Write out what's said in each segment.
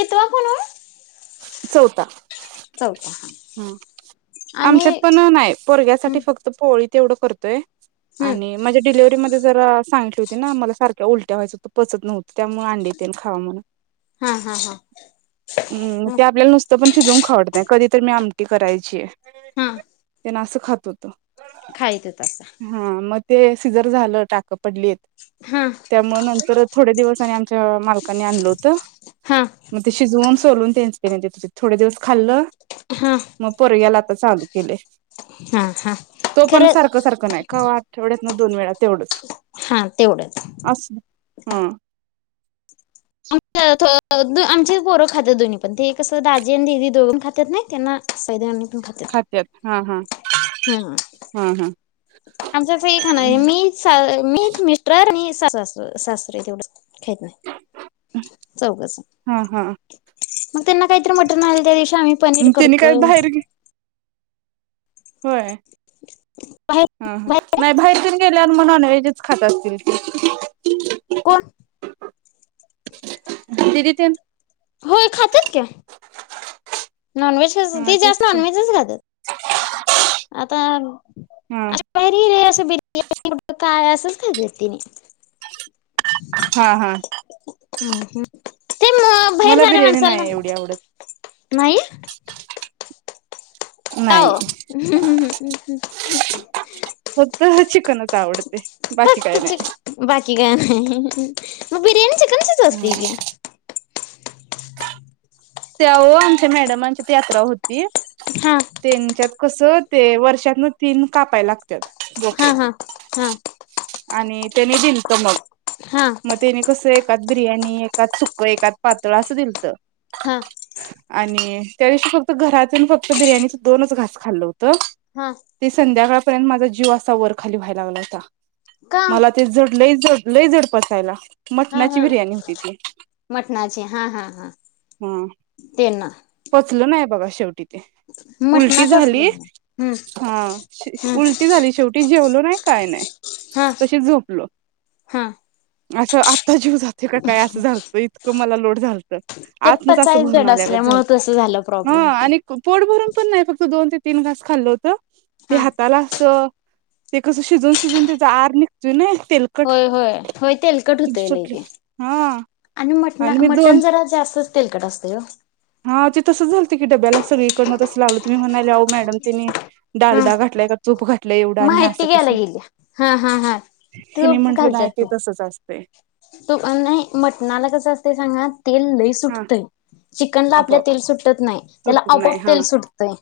कितवा फोण. चौता. च का हा. ह आणि आमच्यात पण नाही पोरग्यासाठी हम्म फक्त पोळी ते तेवढं करतोय. हम्म आणि म्हणज्या डिलेवर्ही मध्ये जरा सांगितली होती ना मला सारख्या उलट्या व्हायच. पचत नव्हं त्यामुळेळ आणंडी येते खावा म्हणून. हा हा हा. हम्म ते आपल्याला नुसत पण शिजवून खावडत नाही कधी तररी मी आमटी करायची. हा. त्यांना असं खात होत. खाय त आता. हा मग ते सिजर झालं टाक पडलीत. हा. म्हणून नंतर थोडे दिवस आणि आमच्या मालकांनी आणलं होतं. हा. मग ते शिजवून सोलून ते त्यांच त थोडे दिवस खाल्लं. हा मग पर्याला आता चालू केले हा हा तो पण खरं सारखं सारखं नाही का वा. तेव्याच ना दोन वेळा तेवढंच. हा तेवढेच. अस ह. आमचे पोरं खातात दोन्ही पण ते कसं दाजी आणि ददी दोघन खातात नाही त्यांना. [unintelligible] पण ख खात्यात हा हा हम्म, हा आमच्याच [unintelligible] मी. मी एक मिस्टर आणि [unintelligible] चौघ जण. हा हा हा मग त्यांना काहीतरी मटण आले त्या दिवशी आम्ही पनीर त्यांनी काय करतोय. बाहेर गे होय, बाहेर हा हा. बाहेर नाही बाहेर तेन गेल्या वर मग नॉन व्हेज खात असतील ते. [unintelligible] दिदी तेन होय, खातेत की. नॉनव्हेज ख हा ते तेच जास्त की नॉनव्हेजच खातात. आता हा. परी [unintelligible] हा हा. हम्म हम्म, ते म बाहेर मला जाणार बिर्याणी माणसांना नाही एवढी आवडत नाही. नाही [unintelligible] [unintelligible] चिकनच आवडते, बाकी बस काय तुझी नाही. बाकी काय नाही, मग बिर्याणी चिकनचीच असतीय की. त्यावा आमच्या मॅडमांच्यात यात्रा होती. हा. त्यांच्यात कसं? ते वर्षात तीन कापाय लागत त्यात हा बोकड हा हा आणि त्यांनी दिलत मग हा. मग त्यांनी कसं एकात बिर्याणी, एकात सुकं, एकात पातळ असं दिलत. हां. आणि त्या दिवशी फक्त, घरातून फक्त, बिर्याणीच दोनच घास खाल्लं होतं. हा. ते संध्याकाळपर्यंत माझा जीव असा वर खाली व्हायला लागला होता. का? मला ते जड लय जड, लय जड पचायला. मटणाची बिर्याणी होती ती. मटणाचे, हा हा हां. हा, पचल नाही बघा शेवटी ते. उलटी मटणाच झाली. असल्यामुळे हम्म हा, हम्म उलटी झाली शेव टी. जेवले नाही, काय नाही. हा. तशी झोपलो. हा. अस आता जीव जाते का काय असं झालत इतक मला लोड झालत, ते आतमध्ये असं पचाय भरून जड आल्यागत झालं. असल्यामुळे तसं झालं हा प्रॉब्लेम ते. आणि पोट भरून पण नाही, फक्त दोन ते तीन घास खाल्ल होतं. ते हा. हाताला अस ते कसं शिजून शिजून त्याचा आर निघतोय ना, ते होय होय होय, तेलकट होतय लई तेे हा आणि मटण मी दोन मटण जरा जास्त तेलकट असतय ओ. हा, ते तसंच झालते की, डब्याला सगळीकडनं तं लागल. मी म्हणाले आ ओ मॅडम [unintelligible] ओ. डालडा घातलाय का? तूप घातलय? एवढा आणि माहिती असं घ्यायला कसं गेल्या. हा हा हा. हेनी तूप म्हंटलं, नाही घालत्यात ते तूप. तसच असतय. नाही मटणाला कसं असते सांगा, तेल लई हा सुटतंय. चिकनला आपल्या आपोआप तेल सुटत नाही, त्याला आपोआप तेल सुटतंय.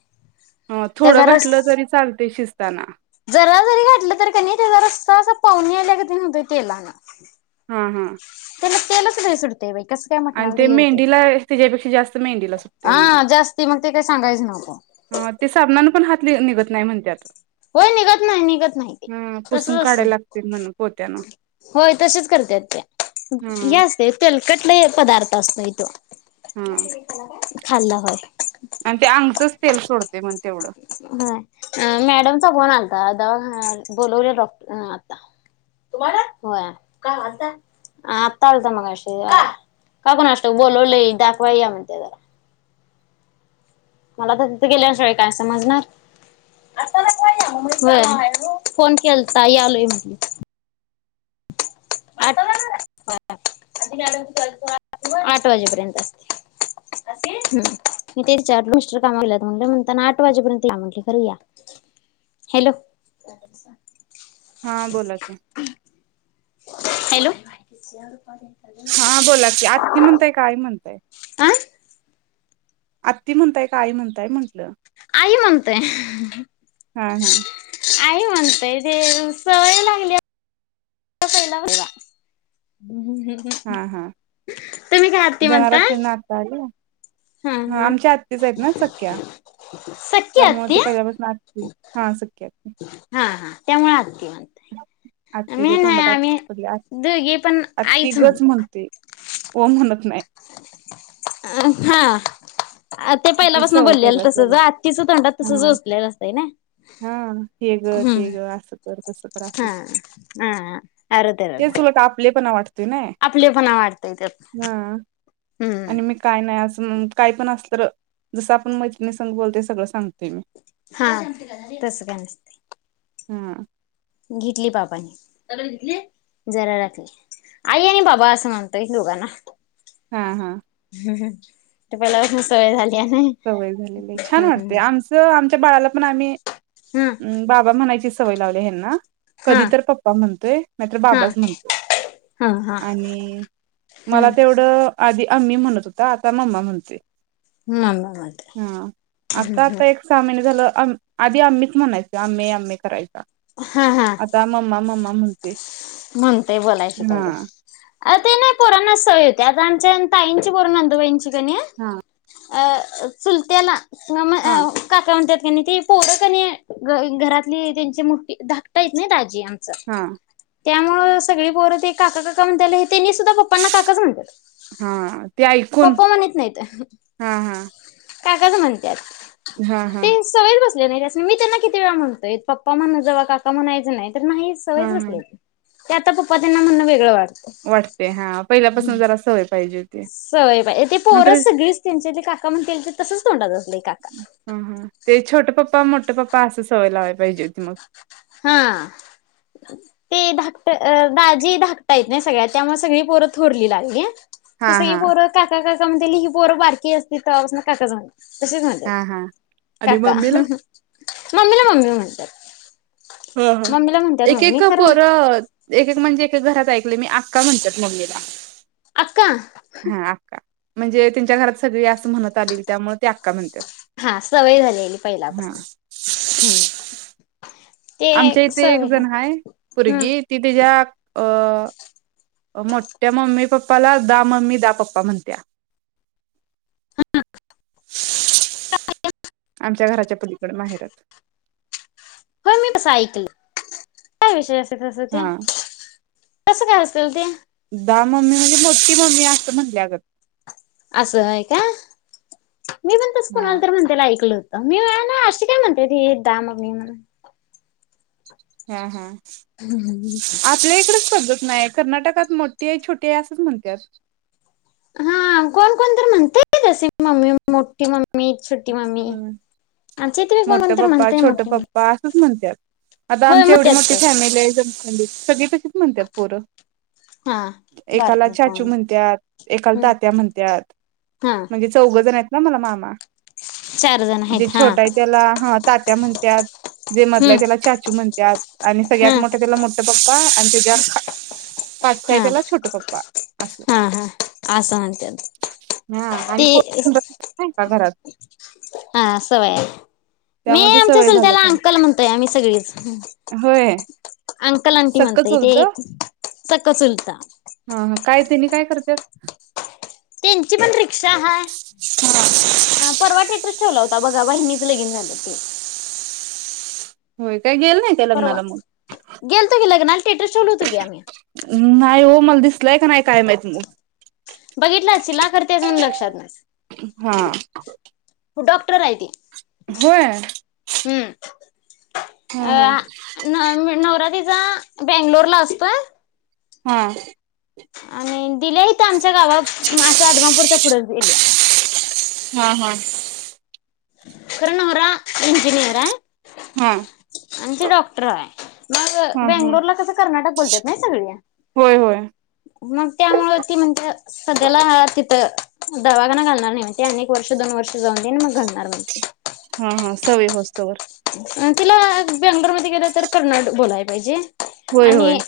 हं थोडं घातलं तरी चालते शिजताना. जरा जरी घातलं तरी का नाही, त्याचा रस्ता असं पाहुणी आल्या कधी म्हणतोय तेल आना. हम्म हम्म. त्याला तेलच लय सुटत ते बाई कस काय आणि मटणाला ते हे होत? मेहंदीला त्याच्यापेक्षा जास्त मेहंदीला [inaudible] सुटतंय हा जास्त ती म्हणते काही सांगायचं नव्हतं. हं, ते साबणानं पण हात नीट निघत नाही म्हणत्यात. होय निघत नाही, निघत नाही ते. हा पुसून तसचं काढायला असंत. लागतंय [inaudible] म्हण पोत्यानं होय तशीच करत्या त्या. हा यस ते तेेलकट लयं येत, बारा नाही तर हम्म. खाल्ला व्हयं. आणि ते अंगचंच तेल सोडते मग तेवढं. ह मॅडमचा फोन आलता. दवाखान्यात बोलवलं डॉक्टरने आता. परत? हा. काय आता? हा आलता मगाशी. आत्ता? [unintelligible] बोलावलंय, दाखवायला आण त्याला. मला तर तिथे गेल्याशिवाय काय समजणार? [unintelligible] फोन केलता यायले म्हणून. आता आ. अन ती मॅडम किती वाजेपर्यंत राहते वं? आठ वाजेपर्यंत. नक्की. तिथे चार [unintelligible] आठ वाजेपर्यंत या म्हटले खरं या. [inaudible] हॅलो. [unintelligible] हा बोला की. हॅलो [inaudible] हा बोला की. आत्या म्हणताय की आई म्हणताय? अं आत्ती म्हणताय का, आई म्हणताय म्हंटलं? आई म्हणते. हं हं. आई म्हणतेयं, ते सवय लागली [unintelligible] बोला, [inaudible] हम्म हम्म हा हा [unintelligible] तुम्ही काय आती म्हणताय? आम्ही. हा आमच्या आत्तीच आहेत ना सख्ख्या. सख्खी त्यामुळे ते आत्ती पहिल्या पासून आती. हा सख्ख्या आती. हा हा त्यामुळे आत्ती म्हणते. आतीच्या तोंडात आति पडल्या. दोघी पण आ आईच तिघच म्हणते. कोन म्हणत नाय. अं हा. ते ती पहिल्यापासून सवय बोललेलं पहिलाच तसंच. लागली आत्तीच तोंडात तसंच बसलेलं असतंय ना. हम्म. हे धर, ते हम्म धर, असं कर, तसं कर. हा राहतील. हा [inaudible] ते तुला का आपले पण वाटतय ना. आपले पणा वाटतंय त्यात. हा. हम्म आणि मी काय नाही असं काय पण असल तर जसं आपण मैत्रिणी संग बोलतोय सगळं सांगतोय मी हा तसं काय नसत. हा घेतली पापाने घ जरा राखली आई आणि बाबा असं म्हणतोय दोघांना हा हा ते पहिल्यापासन सवय झाल्या नाही सवय झालेली आहे छान हम्म वाटतय आमचं आमच्या बाळाला पण आम्ही हम्म बाबा म्हणायची सवय लावली आहे हेंना हा कधी तर पप्पा म्हणतोय नाहीतर हा बाबाच म्हणतोय. हा हा आणि मला हम्म तेवढं आधी आम्मी म्हणत होता आता मम्मा म्हणतोय. [unintelligible] हा आता आता एक सहा महिने झालं आधी आम्मीच म्हणायचा आम्मी आम्मी करायचा. हा हा आता मम्मा मम्मा म्हणतोय. म्हणतेय बोलायच तेवढं अ ते नाही पोरांना अस सवय होत्या आता आमच्या ताईंची पोरं नंदूबाईंची कणी हा अं चुलत्याला हं म हा अं काका म्हणत्यात कणी ती पोरं कणी घरातली त्यांची मोठी धाकटं हाईत नाही दाजी आम चं हा त्यामुळं सगळी पोरं ते काका काका म्हणत्याली त्यांनी सुद्धा पप्पांना काकाच म्हणत्यात. हा ते ऐकून पप्पा म्हनित नाहीत हा हा काकाचं म्हणत्यात. हा हा सवयचं बसल्या नाही त्यास्नी मी त्यांना किती वेळा म्हणतोय पप्पा म्हणत जावा काका म्हणायचं नाही तर नाहीच हा सवयच हा बसल्या ती आता पप्पा त्यांना म्हनणं वेगळं वाटतं. वाटते हा पहिल्यापासून जरा सवय पाहिजे होती. सवय पाये ती मात्र पोरं सगळीच त्यांच्यातली काका म्हणत्याली ते तसंच तोंडात बसलंय काका हा हा ते छोटं पप्पा मोठं पप्पा असं सवय लावाय पाहिजे होती मग हा ते धाकट दाजी धाकटं आहेत नाही सगळ्यात त्यामुळे सगळी पोरं थोरली लागली. हा ती सगळी हा पोरं काका काका म्हणतेली ही पोरं बारकी असती तवा पास्नं काकाचं म्हणं तसंच म्हणतात हा हा आणि काका मम्मीला मम्मी ला मम्मीचं म्हणतात. हा हा मम्मीला म्हणतात मम्मी एकेक खरं पोरं एकेक म्हणजे एकेक घरात ऐकले मी आक्का म्हणतात मम्मीला आक्का? हा अक्का म्हणजे त्यांच्या घरात सगळी असं म्हणत आलेली त्यामुळे ते आक्का म्हणत्यात हा सवय झालेली पहिल्यापास्न हम्म ते आमच्या इथे एक सवय जण हाय हम्म पुरगी ती तिज्या अं मोठ्या मम्मी पप्पाला दा मम्मी दा पप्पा म्हणत्या. आमच्या घराच्या पलीकडं माहेरात. हो मी तसं ऐकल काय विषय असे तस ते. हा कसं काय असंल ते दहा मम्मी म्हणजे मोठी मम्मी असं म्हणल्यागत. असं आहे काय, मी म्हणतस हा कोणाल तर म्हण त्याला ऐकलं होत, मी ना अशी काय म्हणत्यात ही दा मम्मी म्हणून. हम् हम् [inaudible] आपल्या इकडंच पद्धत नाय. कर्नाटकात मोठी आई छोटी आई असंच म्हणत्यात हा कोण कोण तर म्हणतय की तसं, मम्मी मोठी मम्मी, छोटी मम्मी ह आमच्या इथे बी कोण कोण मोठं तर पप्पा म्हणतय छोटं मोठी मम्मी पप्पा असंच म्हणत्यात आता होय आमची एवढी म्हणत्यात मोठी तर फॅमिलीय [unintelligible] सगळी तशीच म्हणत्यात पोरं हा एकाला बारकी चाचू कोण म्हणत्यात एकाला हम्म तात्या म्हणत्यात हा म्हणजे चौघंजणयत ना मला मामा चार जण जे आहेत हा छोटाय त्याला हा तात्या म्हणत्यात जे मधलंय हम्म त्याला चाचू म्हणत्यात आणि सगळ्यात हा मोठं त्याला मोठे पप्पा आणि त्याज्यात पाचं हाय हा त्याला छोटं पप्पा असं हा हा असं म्हणत्यात हा आणि ती [unintelligible] नाही का घरात? हा सवयाय मी त्यामुळे ती आमच्या सवय झाल्या चुलत्याला त्यांना अंकल म्हणतोया आम्ही सगळीच होय अंकल, अंटी सक्क म्हणतोय चुलत ते संक चुलतं हा हा काय त्यानी काय करत्यात? त्यांची पण रिक्षा हाय हा [inaudible] परवा टेट्स ठेवला होता. बघा वहिनीचं लगीन झालं ते होय काय, गेल नाही त्या परवा लग्नाला मग? गेलतो की लग्नाल, टेटस ठेवलो होतो की आम्ही न्हाय वो, मला दिसलाय का नाही काय माहिती बघितला अशिला खर ते आजून लक्षात हा नसेल डॉक्टर हाय ती, होय हम्म हा अ हा न नवरा तिचा बेंगलोरला असतोय हा आणि दिलय इथ आमच्या गावात असं अदमापूरच्या पुढेच गेलया हा हा खरं नवरा इंजिनीयरय हं आणि ती डॉक्टराय, मग हा हा बेंगलोरला कसं कर्नाटक बोलत्यात ना सगळी होय होय मग त्यामुळं ती म्हणत्या सध्याला तिथं दवाखाना घालणार नाही, म्हणती अनेक वर्ष दोन वर्ष जाऊन दे आणि मग घालणार म्हणती हा हा सवय होवूस्तवर तिला बेंगलोरमध्ये गेलं तर कनंड बोलाय पाहिजे होय आणि होय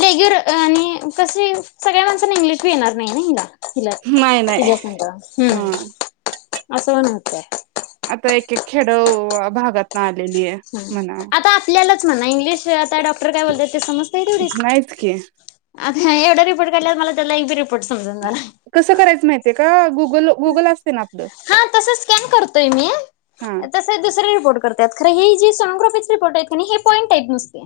लेग्युर आणि कस सगळ्या माणसना इंग्लिशीबी येणार नाही ना हिला हीला नाही नाही हीच्या संग, हा हम्म अस पण होतय आता एके एक खेडं भागात आलेली [unintelligible] ह म्हणा आता आपल्यालाच म्हणा इंग्लिश आता डॉक्टर काय बोलत्यात ते समज तय तेवढीच? नाहीच की आता एवढा रिपोर्ट काढला मला त्यातला एक बी रिपोर्ट समजना झाला कसं करायचं माहिते का? गुगल गुगल असते ना आपलं तस स्कॅन करतोय मी हा तस दुसरे रिपोर्ट करतात, खरे हे जे सोनोग्राफीचे रिपोर्ट आहेत हे पॉईंटयत नुसत्या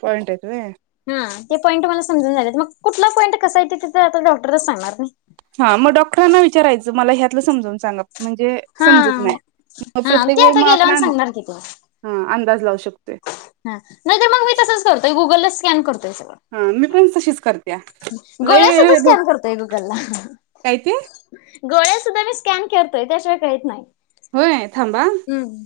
पॉंइट आहेत व्हय. हा ते पॉईंट मला समजना झाल्यात मग कुठला पॉईंट कसा येते तिथं आता डॉक्टरस सांगणार नाही. हा म डॉक्टरांना विचारायचं मला ह्यातलं समजवून सांगा म्हणजे समजत नाही हा मग हा प्रत्येक ते वेळ आता म आपण गेल्यावर अंद सांगणार की ते. हा अंदाज लावू शकतोय. हा नाहीतर मग मी तसच करतोय गुगलला स्कॅन करतोय सगळं. हा मी पण तशीच करत्या गोळ्या सुद्धा लय डोक स्कॅन करतोय गुगलला. काय ते गोळ्या सुद्धा मी स्कॅन करतोय त्याशिवाय खायीत नाही. होय थांबा. हम्म.